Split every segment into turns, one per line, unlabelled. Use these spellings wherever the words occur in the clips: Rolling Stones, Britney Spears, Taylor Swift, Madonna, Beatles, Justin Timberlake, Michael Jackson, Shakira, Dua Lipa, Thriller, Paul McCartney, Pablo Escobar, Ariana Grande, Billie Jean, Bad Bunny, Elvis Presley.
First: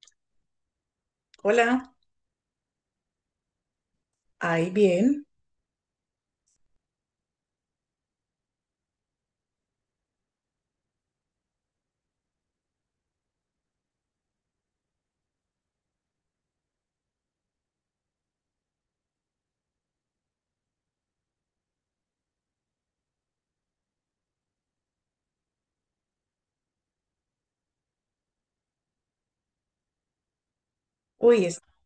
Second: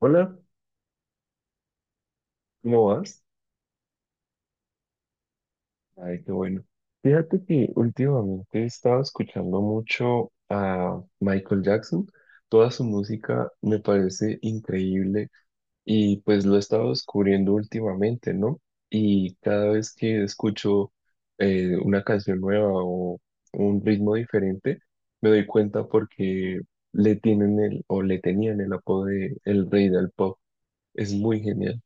Hola,
Hola,
¿cómo vas?
ahí bien.
Ay, qué bueno. Fíjate que últimamente he estado escuchando mucho a Michael Jackson. Toda su música me parece increíble y pues lo he estado descubriendo últimamente, ¿no? Y cada vez que escucho una canción nueva o un ritmo diferente, me doy cuenta porque le tenían el apodo de el rey del pop. Es muy
Uy, es-
genial.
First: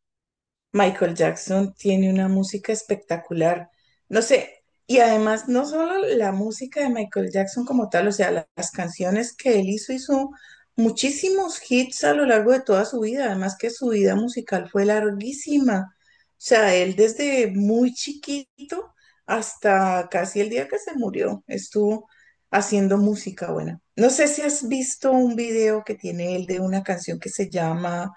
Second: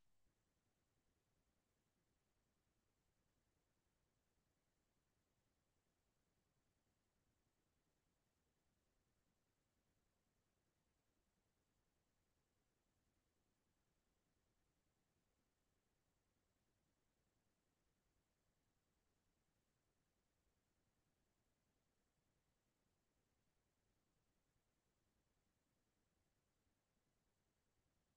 Michael Jackson tiene una música espectacular. No sé, y además no solo la música de Michael Jackson como tal, o sea, las canciones que él hizo muchísimos hits a lo largo de toda su vida, además que su vida musical fue larguísima. O sea, él desde muy chiquito hasta casi el día que se murió estuvo haciendo música buena. No sé si has visto un video que tiene él de una canción que se llama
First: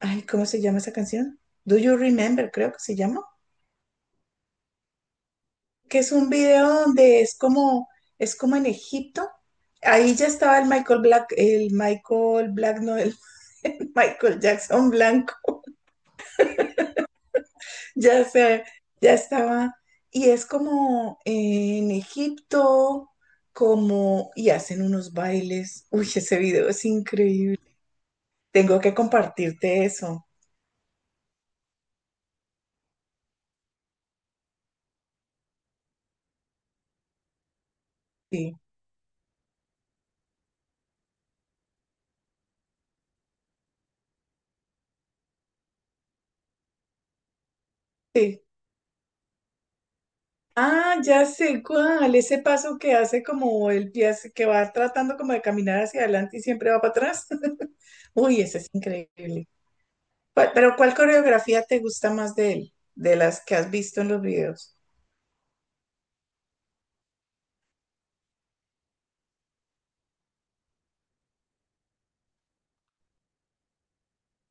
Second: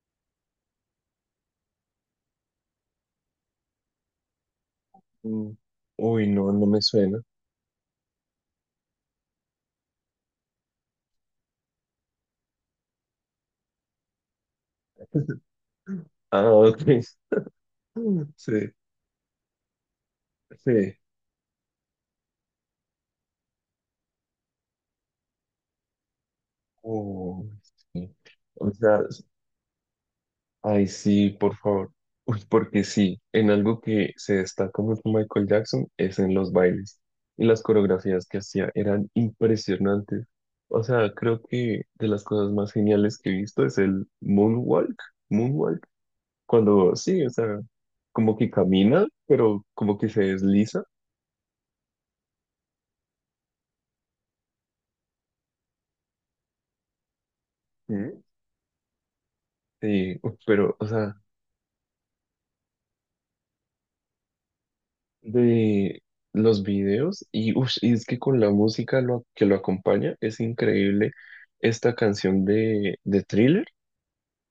ay, ¿cómo se llama esa canción? Do You Remember, creo que se llama.
Mm.
Que es
Uy,
un
no, no me
video
suena.
donde es como en Egipto. Ahí ya estaba el Michael Black, no, el, el Michael Jackson Blanco.
Ah, ok.
Ya sé,
Sí,
ya estaba. Y es
sí.
como en Egipto, como, y hacen unos bailes. Uy, ese video es
Oh,
increíble.
sí. O
Tengo que
sea,
compartirte eso.
ay, sí, por favor. Uy, porque sí, en algo que se destaca mucho Michael Jackson es en los bailes. Y las coreografías que
Sí,
hacía eran impresionantes. O sea, creo que de las cosas más geniales que he visto es el moonwalk. Moonwalk. Cuando, sí, o sea, como
sí.
que camina, pero como que se desliza.
Ah, ya sé cuál, ese paso que hace como el pie, que va tratando como de caminar hacia adelante y siempre va para atrás.
Sí.
Uy, ese es increíble.
Sí, uf,
Pero
pero, o
¿cuál
sea,
coreografía te gusta más de él? De las que has visto en los videos.
de los videos y, ush, y es que con la música que lo acompaña es increíble esta canción de Thriller,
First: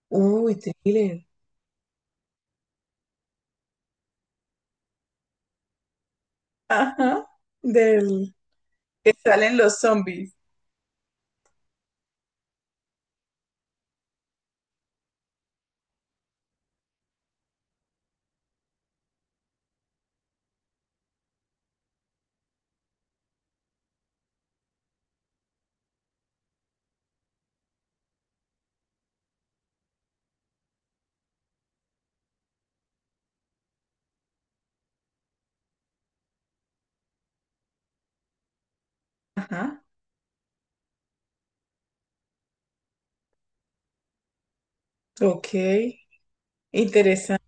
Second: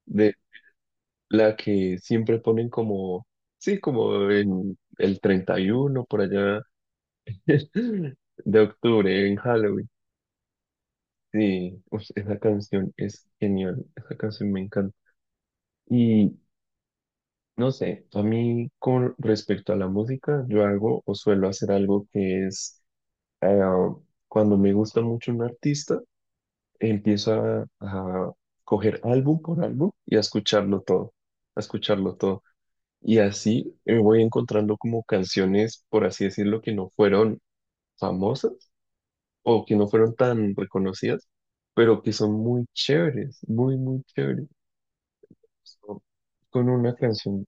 de
Uy, Thriller.
la que siempre ponen como, sí, como en el 31 por allá
Ajá, del
de
que
octubre, en
salen los
Halloween.
zombies.
Sí, ush, esa canción es genial, esa canción me encanta. Y no sé, a mí con respecto a la música, yo hago o suelo hacer algo que es eh, cuando me gusta mucho un artista, empiezo a coger álbum por álbum y a escucharlo todo, a escucharlo todo. Y así voy encontrando como canciones, por así decirlo, que no fueron famosas o que
Ajá,
no fueron tan reconocidas, pero que son muy chéveres, muy, muy chéveres.
ok,
So, con una canción,
interesante.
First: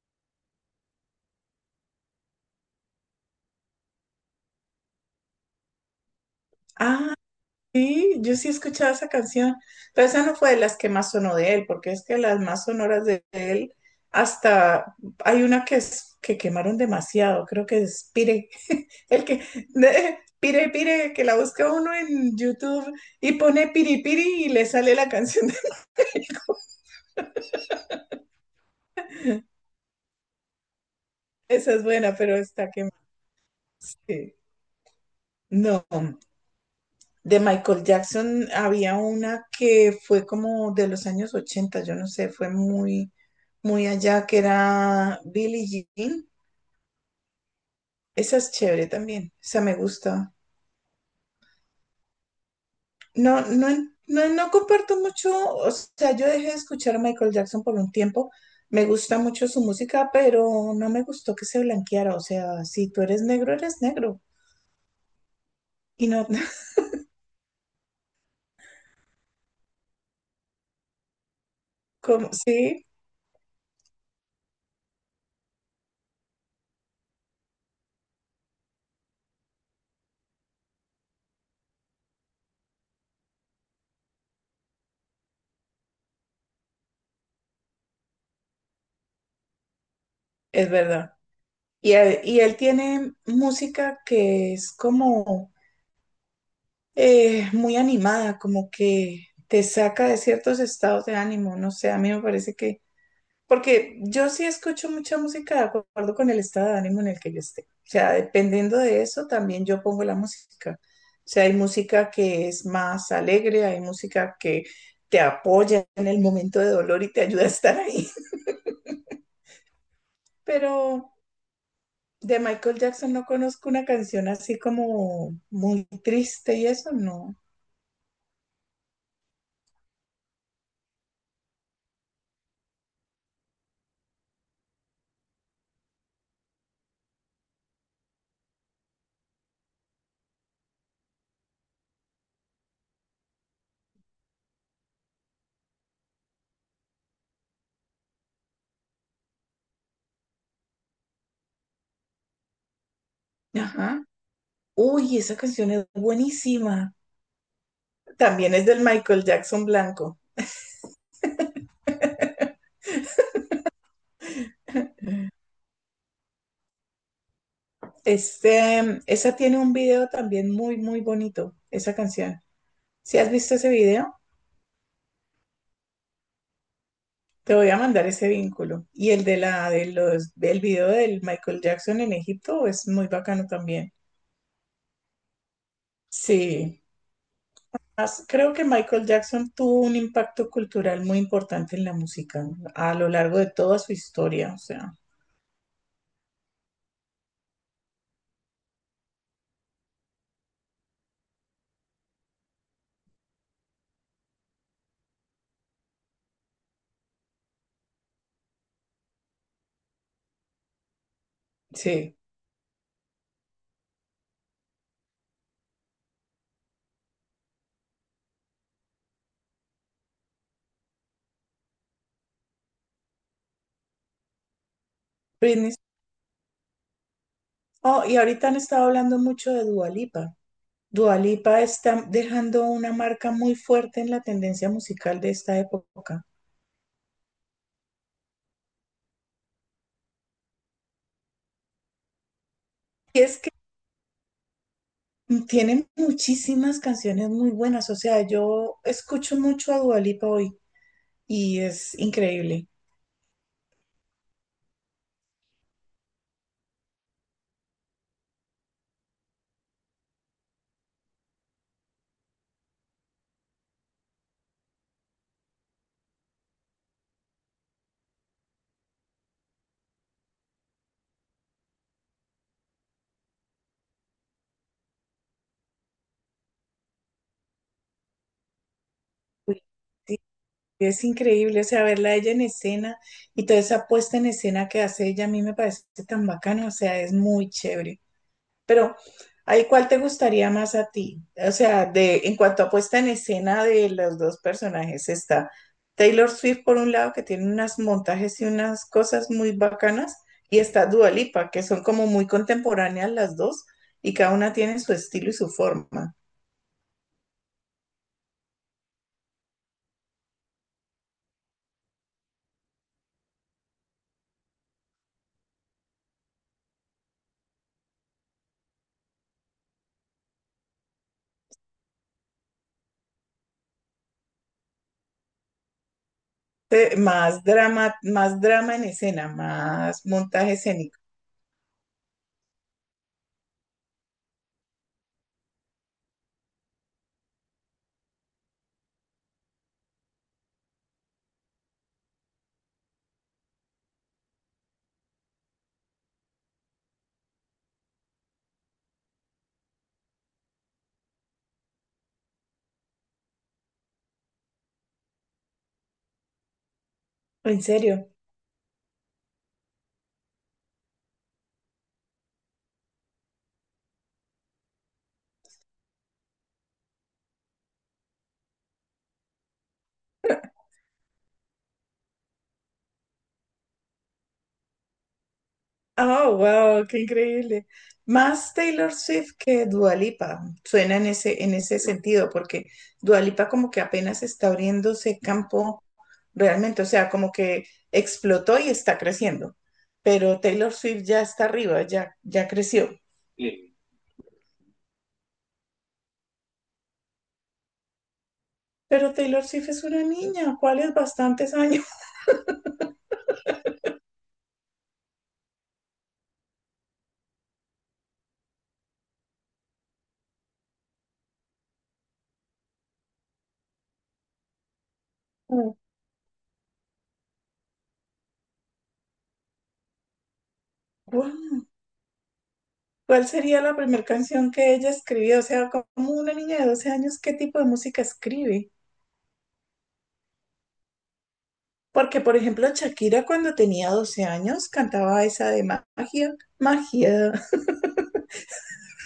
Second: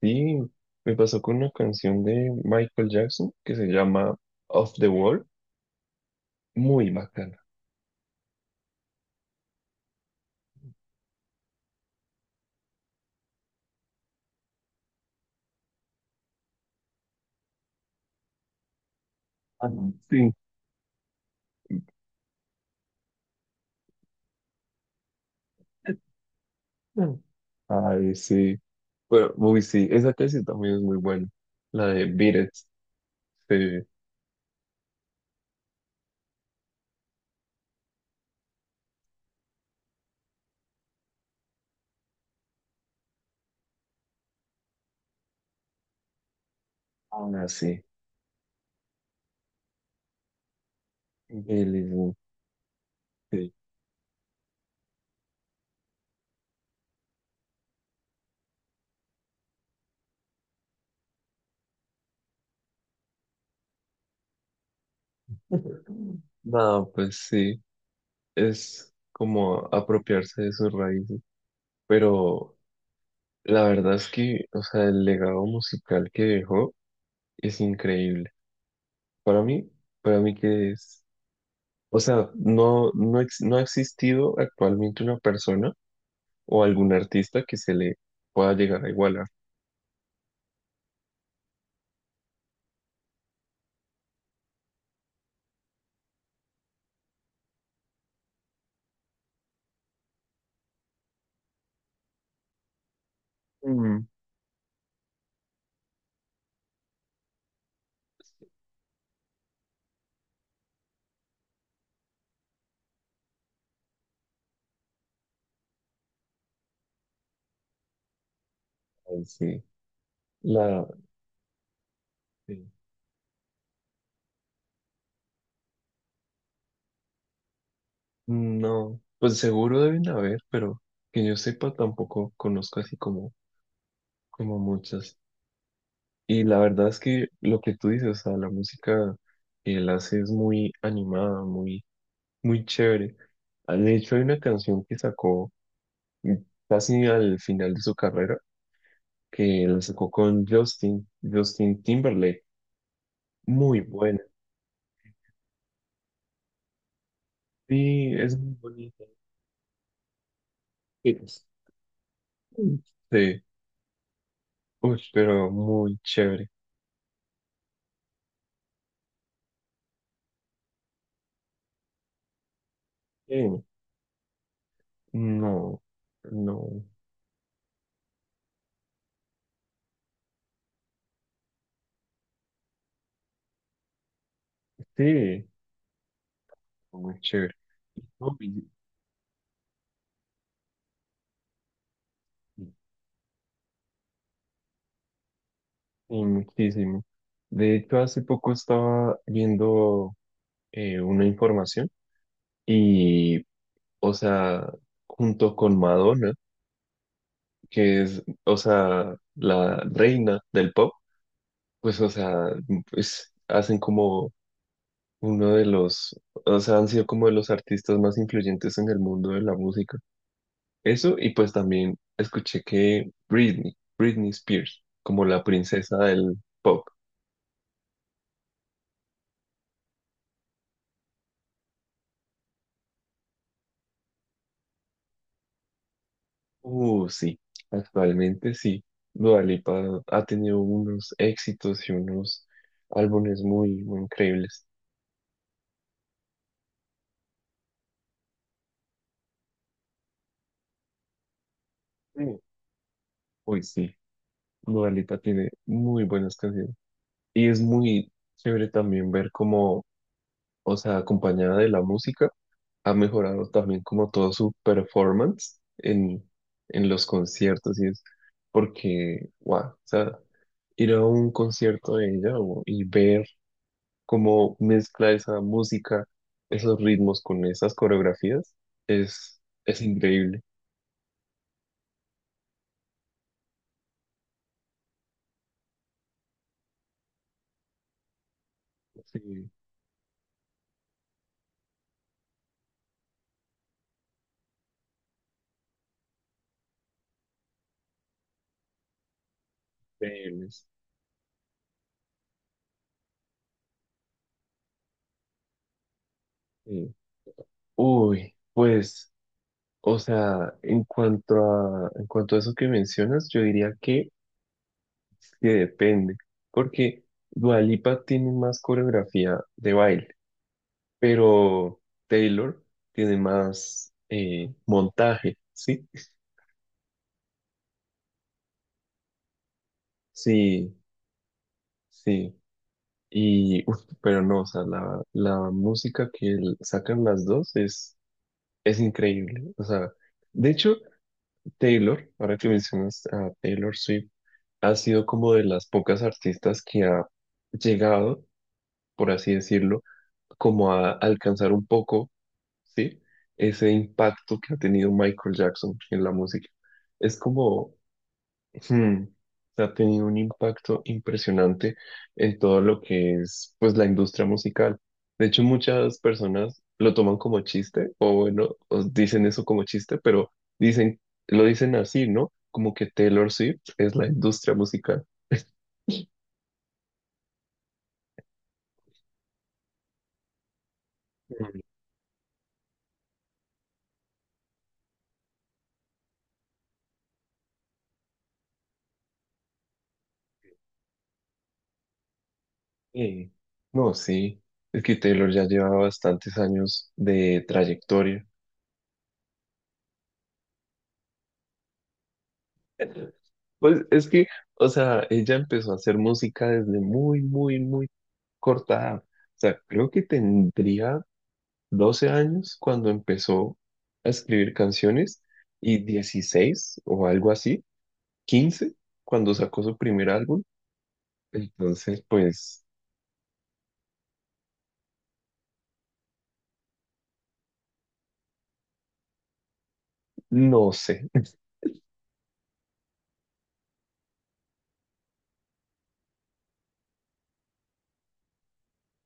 sí, me pasó con una canción de Michael Jackson que se llama Off the Wall, muy
Ah,
bacana.
sí, yo sí escuchaba esa canción, pero esa no fue de las que más sonó de él, porque es que las más sonoras de él, hasta hay una que, es, que quemaron demasiado, creo que es Pire, el que,
Ah, sí.
Pire, que la busca uno en YouTube y pone Piri Piri y le sale la canción.
Mm. Ay, sí. Bueno, uy, sí, esa casi también es muy buena.
Esa es
La de
buena,
Beat
pero
It,
está que
sí.
sí. No, de Michael Jackson había una que fue como de los años 80, yo no sé, fue muy, muy allá, que era Billie Jean.
Ahora sí.
Esa es chévere también, esa me gusta.
Billy,
No,
sí.
no, no, no comparto mucho, o sea, yo dejé de escuchar a Michael Jackson por un tiempo. Me gusta mucho su música, pero no me gustó que se blanqueara. O sea, si tú eres negro, eres negro. Y no,
Nada, pues sí. Es como apropiarse de sus raíces.
como,
Pero
sí,
la verdad es que, o sea, el legado musical que dejó es increíble. Para mí, para mí que es. O sea, no ha existido actualmente una persona o algún artista que se le pueda llegar a igualar.
es verdad. Y él tiene música que es como muy animada, como que te saca de ciertos estados de ánimo. No sé, a mí me parece, porque yo sí escucho mucha música de acuerdo con el estado de ánimo en el que yo esté. O sea, dependiendo de eso, también yo pongo la música. O sea, hay música que es más alegre, hay música que te apoya en el momento de dolor y te ayuda a estar ahí.
Ay, sí, la,
Pero de
sí.
Michael Jackson no conozco una canción así como muy triste y eso, no.
No, pues seguro deben haber, pero que yo sepa tampoco conozco así como, como muchas. Y la verdad es que lo que tú dices, o sea, la música que él hace es muy animada, muy, muy chévere. Ah, de hecho, hay una canción que sacó mm, casi al final de su carrera, que la sacó con Justin Timberlake. Muy
Ajá.
buena.
Uy, esa canción es buenísima.
Sí, es muy
También es del
bonita.
Michael Jackson blanco.
Sí, uy, pero muy chévere.
Este, esa tiene un video también muy, muy bonito, esa canción. Si has visto
Eh,
ese video,
no, no.
te voy a mandar ese vínculo. Y el de la, de los, del video del Michael Jackson en Egipto es muy bacano también.
Sí,
Sí.
muy chévere. No,
Creo que Michael Jackson tuvo un impacto cultural muy importante en la música
y-
a lo largo de toda su historia, o sea,
y muchísimo. De hecho, hace poco estaba viendo una información y, o sea, junto con Madonna, que es, o sea, la reina del pop, pues, o
sí.
sea, pues hacen como uno de los, o sea, han sido como de los artistas más influyentes en el mundo de la música. Eso, y pues también escuché que Britney Spears, como la
Britney.
princesa del pop.
Oh, y ahorita han estado hablando mucho de Dua Lipa. Dua Lipa está dejando una marca muy fuerte en la tendencia musical de esta época.
Sí, actualmente sí. Dua Lipa ha tenido unos éxitos y unos
Y es
álbumes
que
muy, muy increíbles.
tiene muchísimas canciones muy buenas, o sea, yo escucho mucho a Dua Lipa hoy y es
Mm.
increíble.
Uy, sí, Dua Lipa tiene muy buenas canciones. Y es muy chévere también ver cómo, o sea, acompañada de la música, ha mejorado también como todo su performance en los conciertos y es porque, wow, o sea, ir a un concierto de ella y ver cómo mezcla esa música, esos ritmos con esas coreografías,
Uy,
es
sí,
increíble.
es increíble, o sea, verla a ella en escena y toda esa puesta en escena que hace ella a mí me parece tan bacana, o sea, es muy chévere. Pero
Sí,
ahí, ¿cuál te gustaría más a ti? O sea, en cuanto a puesta en escena de los dos personajes, está Taylor Swift por un lado, que tiene unos montajes y unas cosas muy bacanas, y
increíbles
está Dua Lipa, que son como muy contemporáneas las dos, y cada una tiene su estilo y su forma.
sí. Uy, pues, o sea, en cuanto a eso que mencionas, yo diría que depende, porque Dua Lipa tiene más coreografía de baile, pero Taylor tiene más montaje, ¿sí?
Más drama en escena, más montaje
Sí,
escénico.
sí. Y, uf, pero no, o sea, la música que sacan las dos es increíble. O sea, de hecho, Taylor, ahora que mencionas a Taylor Swift, ha sido como de las pocas artistas que ha llegado, por así decirlo, como a alcanzar un poco, ¿sí? Ese impacto que ha tenido Michael Jackson en la música. Es
En
como,
serio.
hmm, ha tenido un impacto impresionante en todo lo que es, pues, la industria musical. De hecho, muchas personas lo toman como chiste, o bueno, os dicen eso como chiste, pero dicen, lo dicen así, ¿no? Como que Taylor Swift es la industria musical.
Oh, wow, qué increíble. Más Taylor Swift que Dua Lipa. Suena en en ese sentido, porque Dua Lipa como que apenas está abriéndose campo realmente, o sea, como que explotó y está creciendo. Pero Taylor Swift ya está arriba, ya creció.
Sí. No, sí. Es que Taylor ya lleva bastantes años de trayectoria.
Pero Taylor Swift es una niña, ¿cuáles bastantes años?
Pues es que, o sea, ella empezó a hacer música desde muy, muy, muy corta edad. O sea, creo que tendría 12 años cuando empezó a escribir canciones y 16 o algo así, 15 cuando sacó su primer álbum.
Guau,
Entonces, pues,
¿cuál sería la primera canción que ella escribió? O sea, como una niña de 12 años, ¿qué tipo de música escribe?
no sé.
Porque, por ejemplo, Shakira cuando tenía 12 años cantaba esa de magia, magia.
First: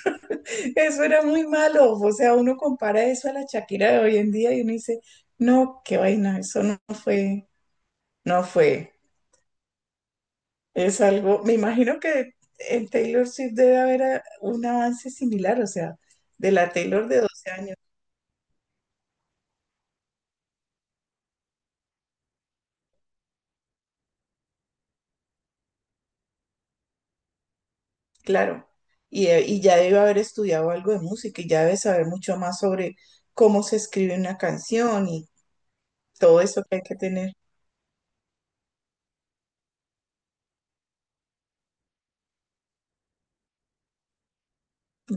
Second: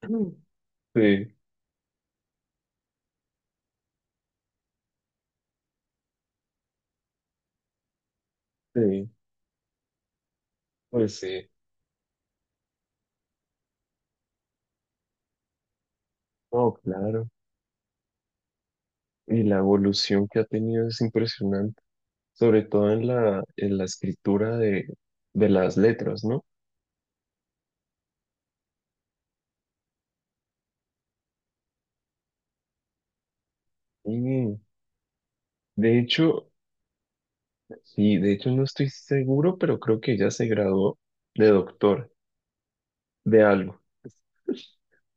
Eso era
Sí,
muy malo. O sea, uno compara eso a la Shakira de hoy en día y uno dice, no, qué vaina, eso no fue, no fue.
sí,
Es
pues
algo,
sí.
me imagino que en Taylor Swift debe haber un avance similar, o sea, de la
No,
Taylor de
claro.
12 años,
Y la evolución que ha tenido es impresionante, sobre todo en la escritura de las letras, ¿no?
claro. Y ya debe haber estudiado algo de música y ya debe saber mucho más sobre cómo se escribe una
Mm,
canción y
de
todo
hecho,
eso que hay que tener.
sí, de hecho no estoy seguro, pero creo que ya se graduó de doctor de algo.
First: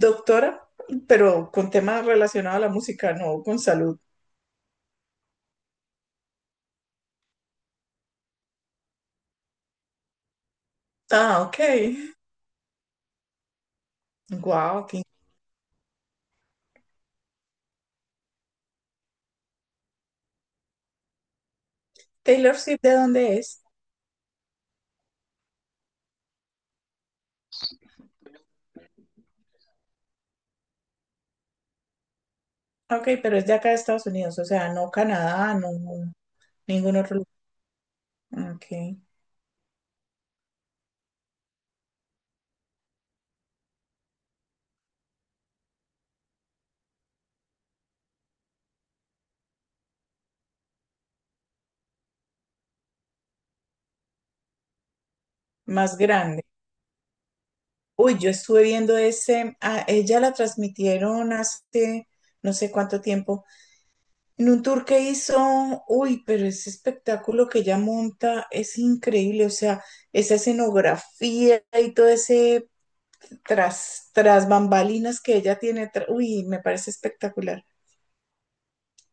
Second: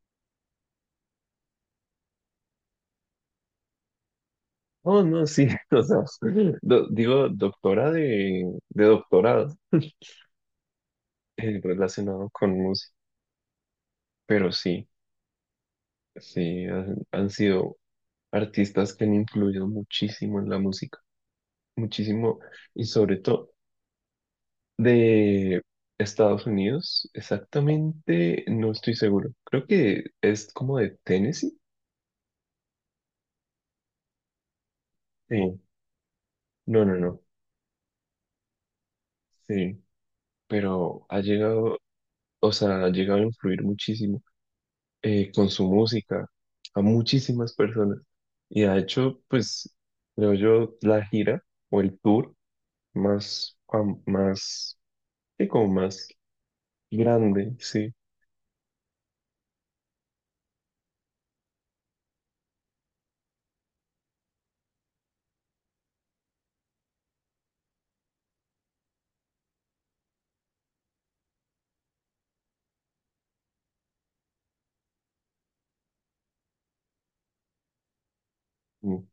Doctora, pero con temas relacionados a la música, no con salud.
Oh, no, sí, o sea, digo doctora de doctorado
Ah, ok.
relacionado con música, pero sí,
Wow,
sí, han, han sido artistas que han influido muchísimo en la música, muchísimo,
Taylor Swift,
y
¿de
sobre
dónde
todo
es?
de Estados Unidos, exactamente, no estoy seguro, creo que es como de Tennessee,
Ok, pero es de acá de Estados Unidos, o sea, no Canadá,
sí,
no
no, no,
ningún
no.
otro lugar. Ok,
Sí, pero ha llegado, o sea, ha llegado a influir muchísimo con su música a muchísimas personas. Y ha hecho, pues, creo yo, la gira o el tour más, sí, como
más
más
grande.
grande, sí.
Uy, yo estuve viendo a ella la transmitieron hace no sé cuánto tiempo, en un tour que hizo, uy, pero ese espectáculo que ella monta es increíble, o sea, esa escenografía y todo ese tras bambalinas que ella tiene. Uy, me parece espectacular.
Mm,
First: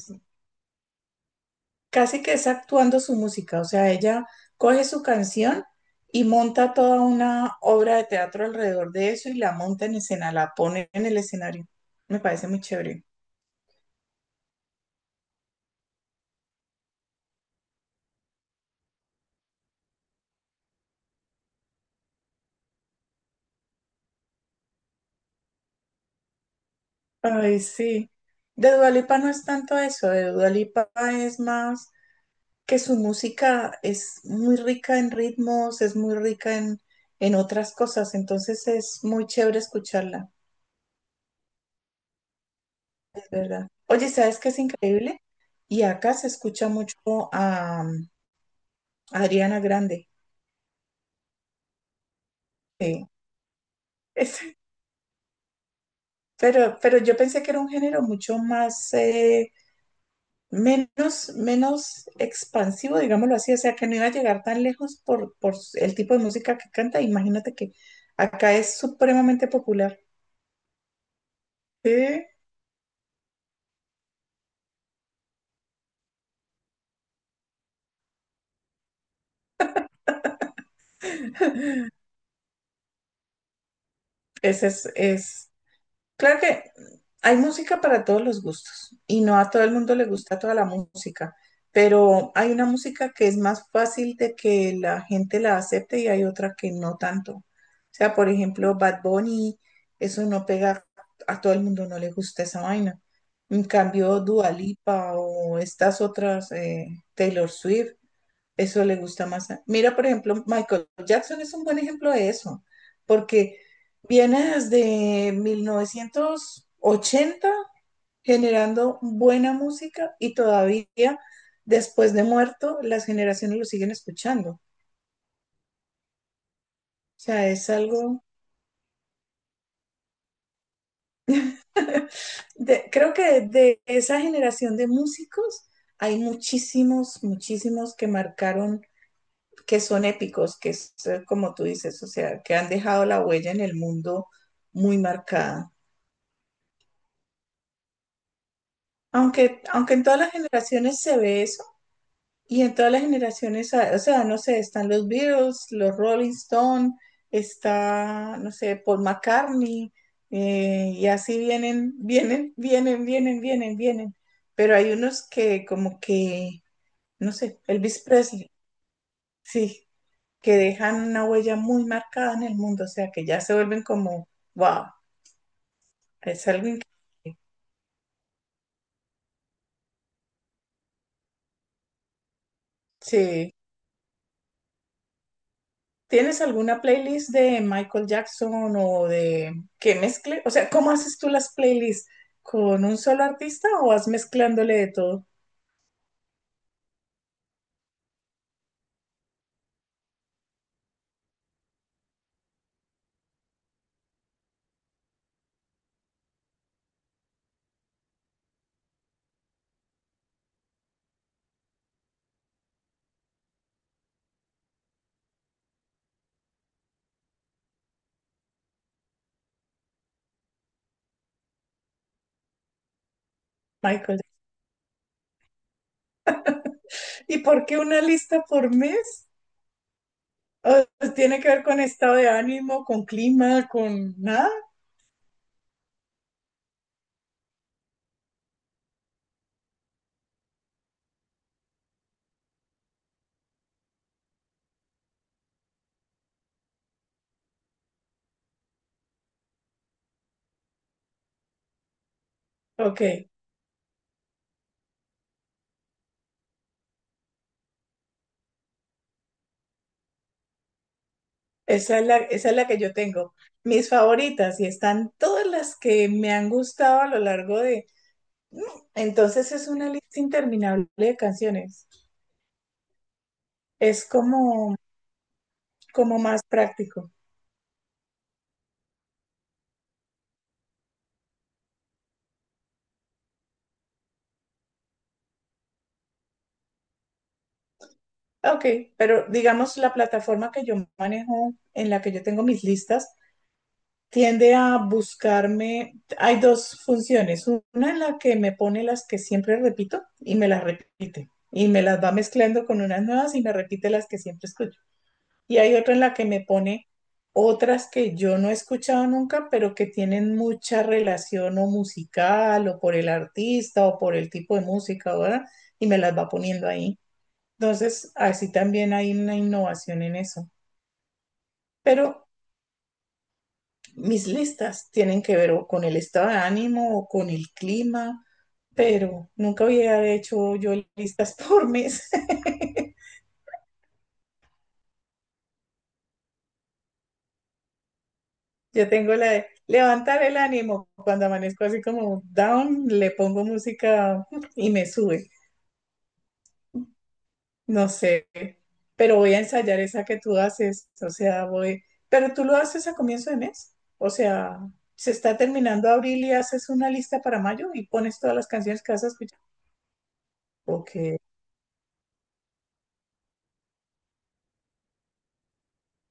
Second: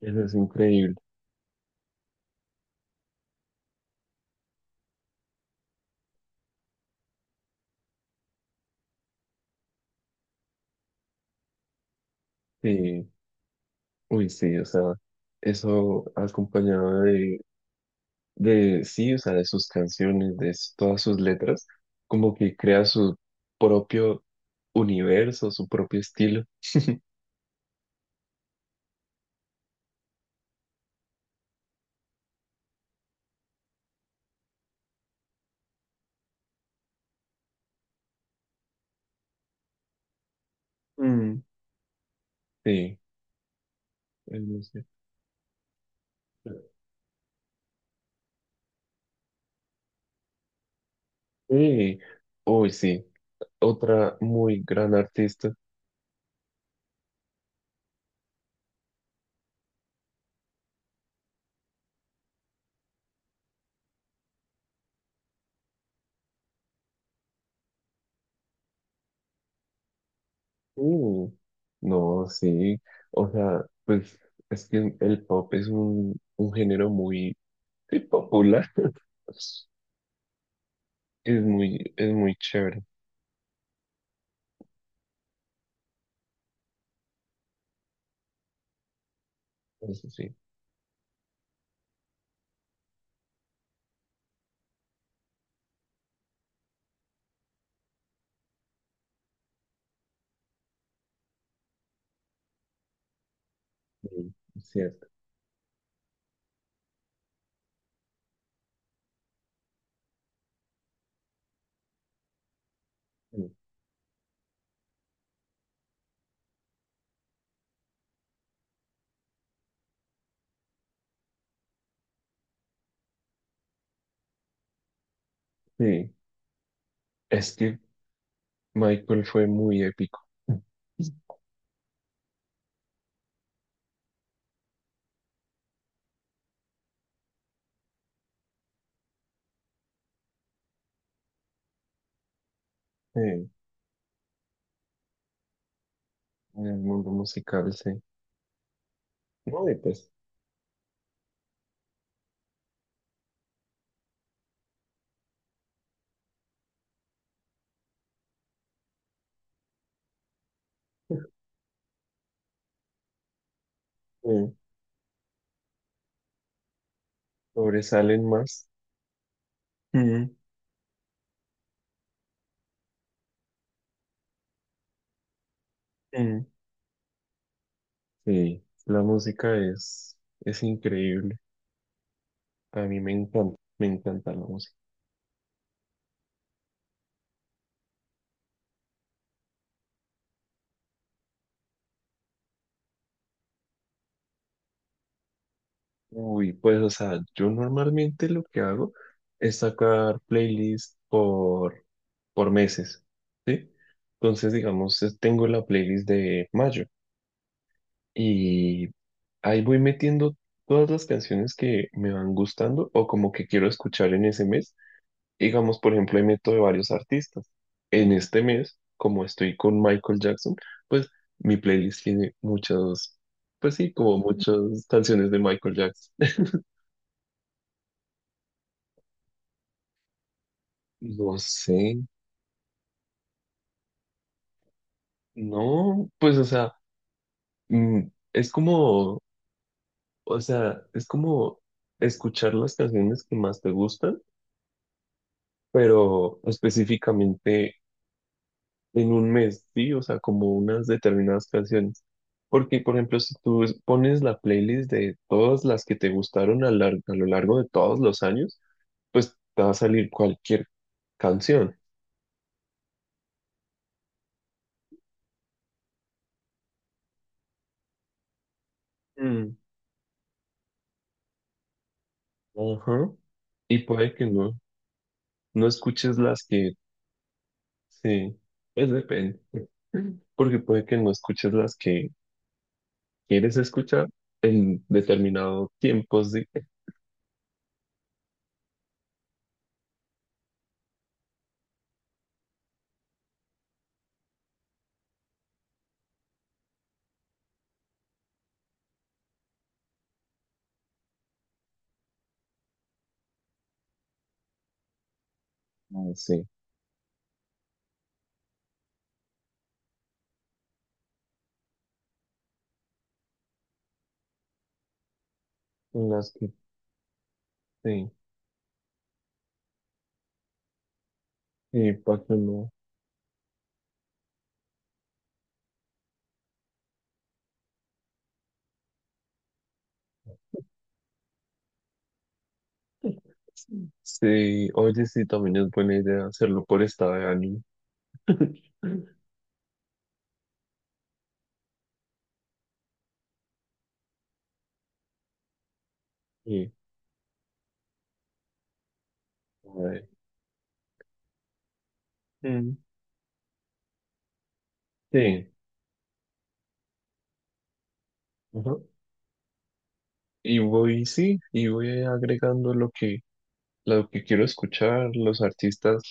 eso es increíble.
Casi que es actuando su música, o sea, ella coge su canción y monta toda una obra de teatro alrededor de eso y la monta en escena, la pone en el escenario. Me parece muy chévere.
Sí, uy, sí, o sea, eso acompañado de sí, o sea, de sus canciones, de todas sus letras, como que crea su propio universo, su propio estilo.
Ay, sí. De Dua Lipa no es tanto eso, de Dua Lipa es más que su música es muy rica en ritmos, es muy rica en otras cosas, entonces es muy chévere escucharla.
Mm, sí,
De verdad. Oye, ¿sabes
es
qué es
muy cierto.
increíble? Y acá se escucha mucho a Ariana Grande.
Sí, uy, sí,
Sí.
otra
Es-
muy gran artista.
pero yo pensé que era un género mucho más, menos, menos expansivo, digámoslo así, o sea, que no iba a llegar tan lejos por el tipo de música que canta. Imagínate que acá es supremamente popular.
Uh, no,
Sí,
sí, o sea, pues es que el pop es un género muy sí, popular. Es muy chévere.
ese es claro que hay música para todos los gustos y no a todo el mundo le
Eso sí,
gusta toda la música, pero hay una música que es más fácil de que la gente la acepte y hay otra que no tanto. O sea, por ejemplo, Bad Bunny, eso no pega, a todo el mundo no le gusta esa vaina. En cambio,
sí,
Dua
es cierto.
Lipa o estas otras, Taylor Swift, eso le gusta más. Mira, por ejemplo, Michael Jackson es un buen ejemplo de eso, porque viene desde 1980 generando buena música y todavía después de muerto las generaciones lo siguen escuchando. O
Sí,
sea,
es
es
que
algo,
Michael fue muy épico
creo que de esa generación de músicos hay muchísimos, muchísimos que marcaron, que son épicos, que es como tú dices, o sea, que han dejado la
eh,
huella en el mundo muy marcada.
en el mundo musical, sí.
Aunque,
No, y
aunque en
pues
todas las generaciones se ve eso, y en todas las generaciones, ah, o sea, no sé, están los Beatles, los Rolling Stones, está, no sé, Paul McCartney, y así vienen, vienen, vienen, vienen, vienen, vienen.
eh,
Pero hay unos que como que, no sé, Elvis
sobresalen
Presley,
más.
sí,
Mm,
que dejan una huella muy marcada en el mundo, o sea, que ya se vuelven como, wow,
mm.
es algo increíble.
Sí, la música es increíble. A mí
Sí.
me encanta la música.
¿Tienes alguna playlist de Michael Jackson o de que mezcle? O sea, ¿cómo haces tú las playlists? ¿Con un solo artista o vas mezclándole de todo,
Uy, pues, o sea, yo normalmente lo que hago es sacar playlists por meses, ¿sí? Entonces, digamos, tengo la playlist de mayo. Y ahí voy metiendo todas las canciones que me van gustando o como que quiero escuchar en ese mes. Digamos, por ejemplo, ahí meto de varios artistas. En este mes, como estoy con Michael Jackson, pues mi playlist tiene muchas, pues sí,
Michael?
como
Jackson?
muchas canciones de Michael Jackson.
¿Y por qué una lista por mes? ¿O
No
tiene que ver
sé,
con estado de ánimo, con clima, con nada?
no, pues o sea, mm, es como, o sea, es como escuchar las canciones que más te gustan, pero específicamente en un mes, ¿sí? O sea, como unas determinadas canciones. Porque, por
Ok,
ejemplo, si tú pones la playlist de todas las que te gustaron a lo largo de todos los años, pues te va a salir cualquier canción.
esa es la que yo tengo. Mis favoritas y están todas las que me han gustado a lo largo de... Entonces
Mm,
es una lista interminable de canciones.
ajá. Y
Es
puede que
como,
no escuches
como más
las que,
práctico.
sí, pues depende. Porque puede que no escuches las que quieres escuchar en determinado tiempo, sí.
Ok, pero digamos la plataforma que yo manejo, en la que yo tengo mis listas, tiende a buscarme, hay dos funciones, una en la que me pone las que siempre repito y me las repite, y me las va mezclando con unas nuevas y me repite las que siempre escucho. Y hay otra en
Ah,
la que me
sí.
pone otras que yo no he escuchado nunca, pero que tienen mucha relación o musical o por el artista o por el tipo de música, ¿verdad? Y me las va
Las que,
poniendo ahí.
sí,
Entonces, así también hay una innovación en eso.
sí, para
Pero
que no.
mis listas tienen que ver o con el estado de ánimo o con el clima, pero nunca había hecho yo listas por mes.
Sí, oye, sí, también es buena idea hacerlo por estado de ánimo.
Yo tengo la de levantar el ánimo. Cuando amanezco así como down, le pongo música y me sube.
Y,
No sé, pero voy a
a
ensayar esa
ver,
que tú haces, o sea, voy, pero tú lo
mm,
haces a comienzo de mes, o sea, se está
sí,
terminando abril y haces una lista para mayo y pones todas las
ajá.
canciones que vas a escuchar.
Y
Ok,
voy, sí, y voy agregando lo que quiero escuchar, los artistas,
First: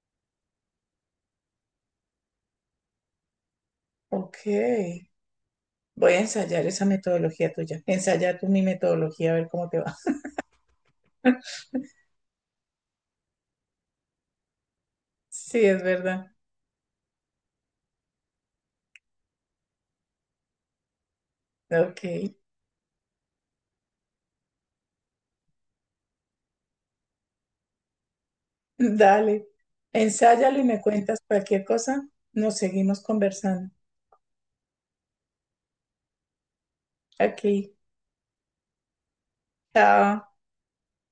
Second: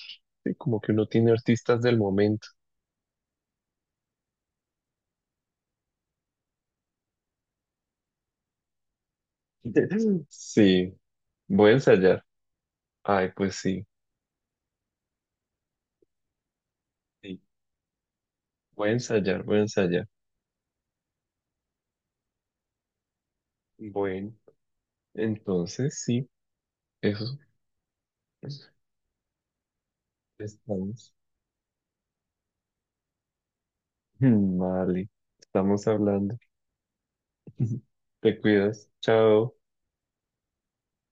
sí, como que uno tiene artistas del momento.
ok, voy a ensayar esa metodología tuya, ensaya tú mi metodología a ver cómo te va.
Sí, voy a ensayar. Ay, pues sí,
Sí, es verdad,
sí, voy a ensayar, voy a ensayar.
ok,
Bueno, entonces sí, eso
dale, ensáyalo y me
estamos.
cuentas cualquier cosa, nos seguimos conversando.
Vale, estamos hablando.
Aquí,
Te cuidas. Chao.
chao.